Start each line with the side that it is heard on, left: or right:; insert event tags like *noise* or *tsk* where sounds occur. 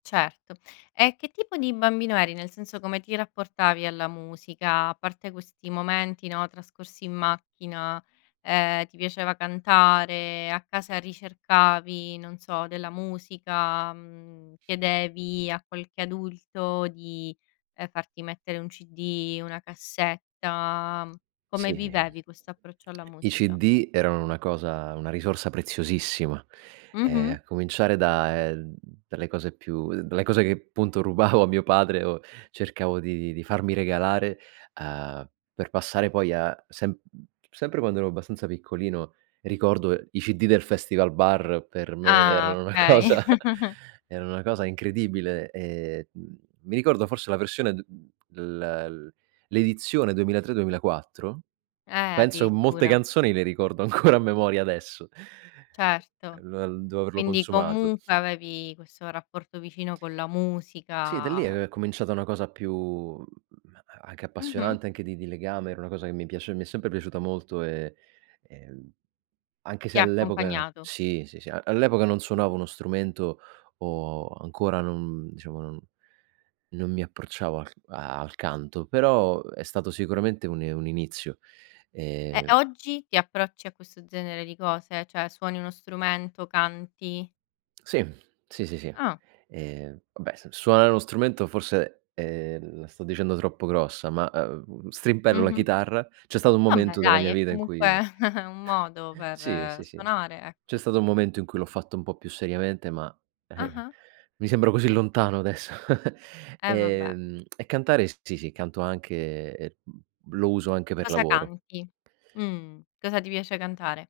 left: Certo. E che tipo di bambino eri? Nel senso come ti rapportavi alla musica? A parte questi momenti, no, trascorsi in macchina, ehm, ti piaceva cantare? A casa ricercavi, non so, della musica? Mhmm, chiedevi a qualche adulto di, ehm, farti mettere un CD, una cassetta? Come
right: Sì.
left: vivevi questo approccio alla
right: I
left: musica?
right: CD erano una cosa una risorsa preziosissima, ehm,
left: Mh-mh.
right: a cominciare da, ehm, dalle cose più dalle cose che appunto rubavo a mio padre o cercavo di di di farmi regalare, uhm, per passare poi a sem sempre quando ero abbastanza piccolino ricordo i CD del festival bar per me
left: Ah,
right: erano una
left: okay.
right: cosa
left: *chuckles*
right: erano una cosa incredibile e, mhmm, mi ricordo forse la versione d l l l'edizione 2003-2004,
left: Eh,
right: penso molte
left: addirittura.
right: canzoni le ricordo ancora a memoria adesso.
left: Certo.
right: lo devo averlo
left: Quindi
right: consumato.
left: comunque avevi questo rapporto vicino con la
right: Sì, da lì
left: musica.
right: è cominciata una cosa più mhmm, a a anche
left: Mh-mh.
right: appassionante anche di di legame, era una cosa che mi piace mi è sempre piaciuta molto e, ehm, anche se
left: Ti ha
right: all'epoca
left: accompagnato.
right: sì, sì, sì, a all'epoca non suonavo uno strumento o ancora non, diciamo, non non mi approcciavo al c al canto, però è stato sicuramente un i un inizio,
left: Ehm,
right: ehm
left: oggi ti approcci a questo genere di cose? Cioè suoni uno strumento? Canti?
right: Sì, sì, sì, sì.
left: Ah.
right: Ehm, vabbè s suonare uno strumento forse, ehm, la sto dicendo troppo grossa ma, uhm, strimpello la
left: Mh-mh.
right: chitarra. C'è stato un
left: Vabbè
right: momento della
left: dai,
right: mia
left: è
right: vita in
left: comunque
right: cui
left: *chuckles* un modo
right: *chuckles* sì,
left: per
right: sì, sì,
left: suonare,
right: c'è
left: ecco.
right: stato un momento in cui l'ho fatto un po' più seriamente ma, ehm,
left: Ah-ah.
right: mi sembra così lontano adesso. *chuckles*
left: Eh, vabbè.
right: Ehm, *tsk* e cantare sì, sì, canto anche e e, mhmm, lo uso anche per
left: Cosa
right: lavoro.
left: canti? Mh. Cosa ti piace cantare?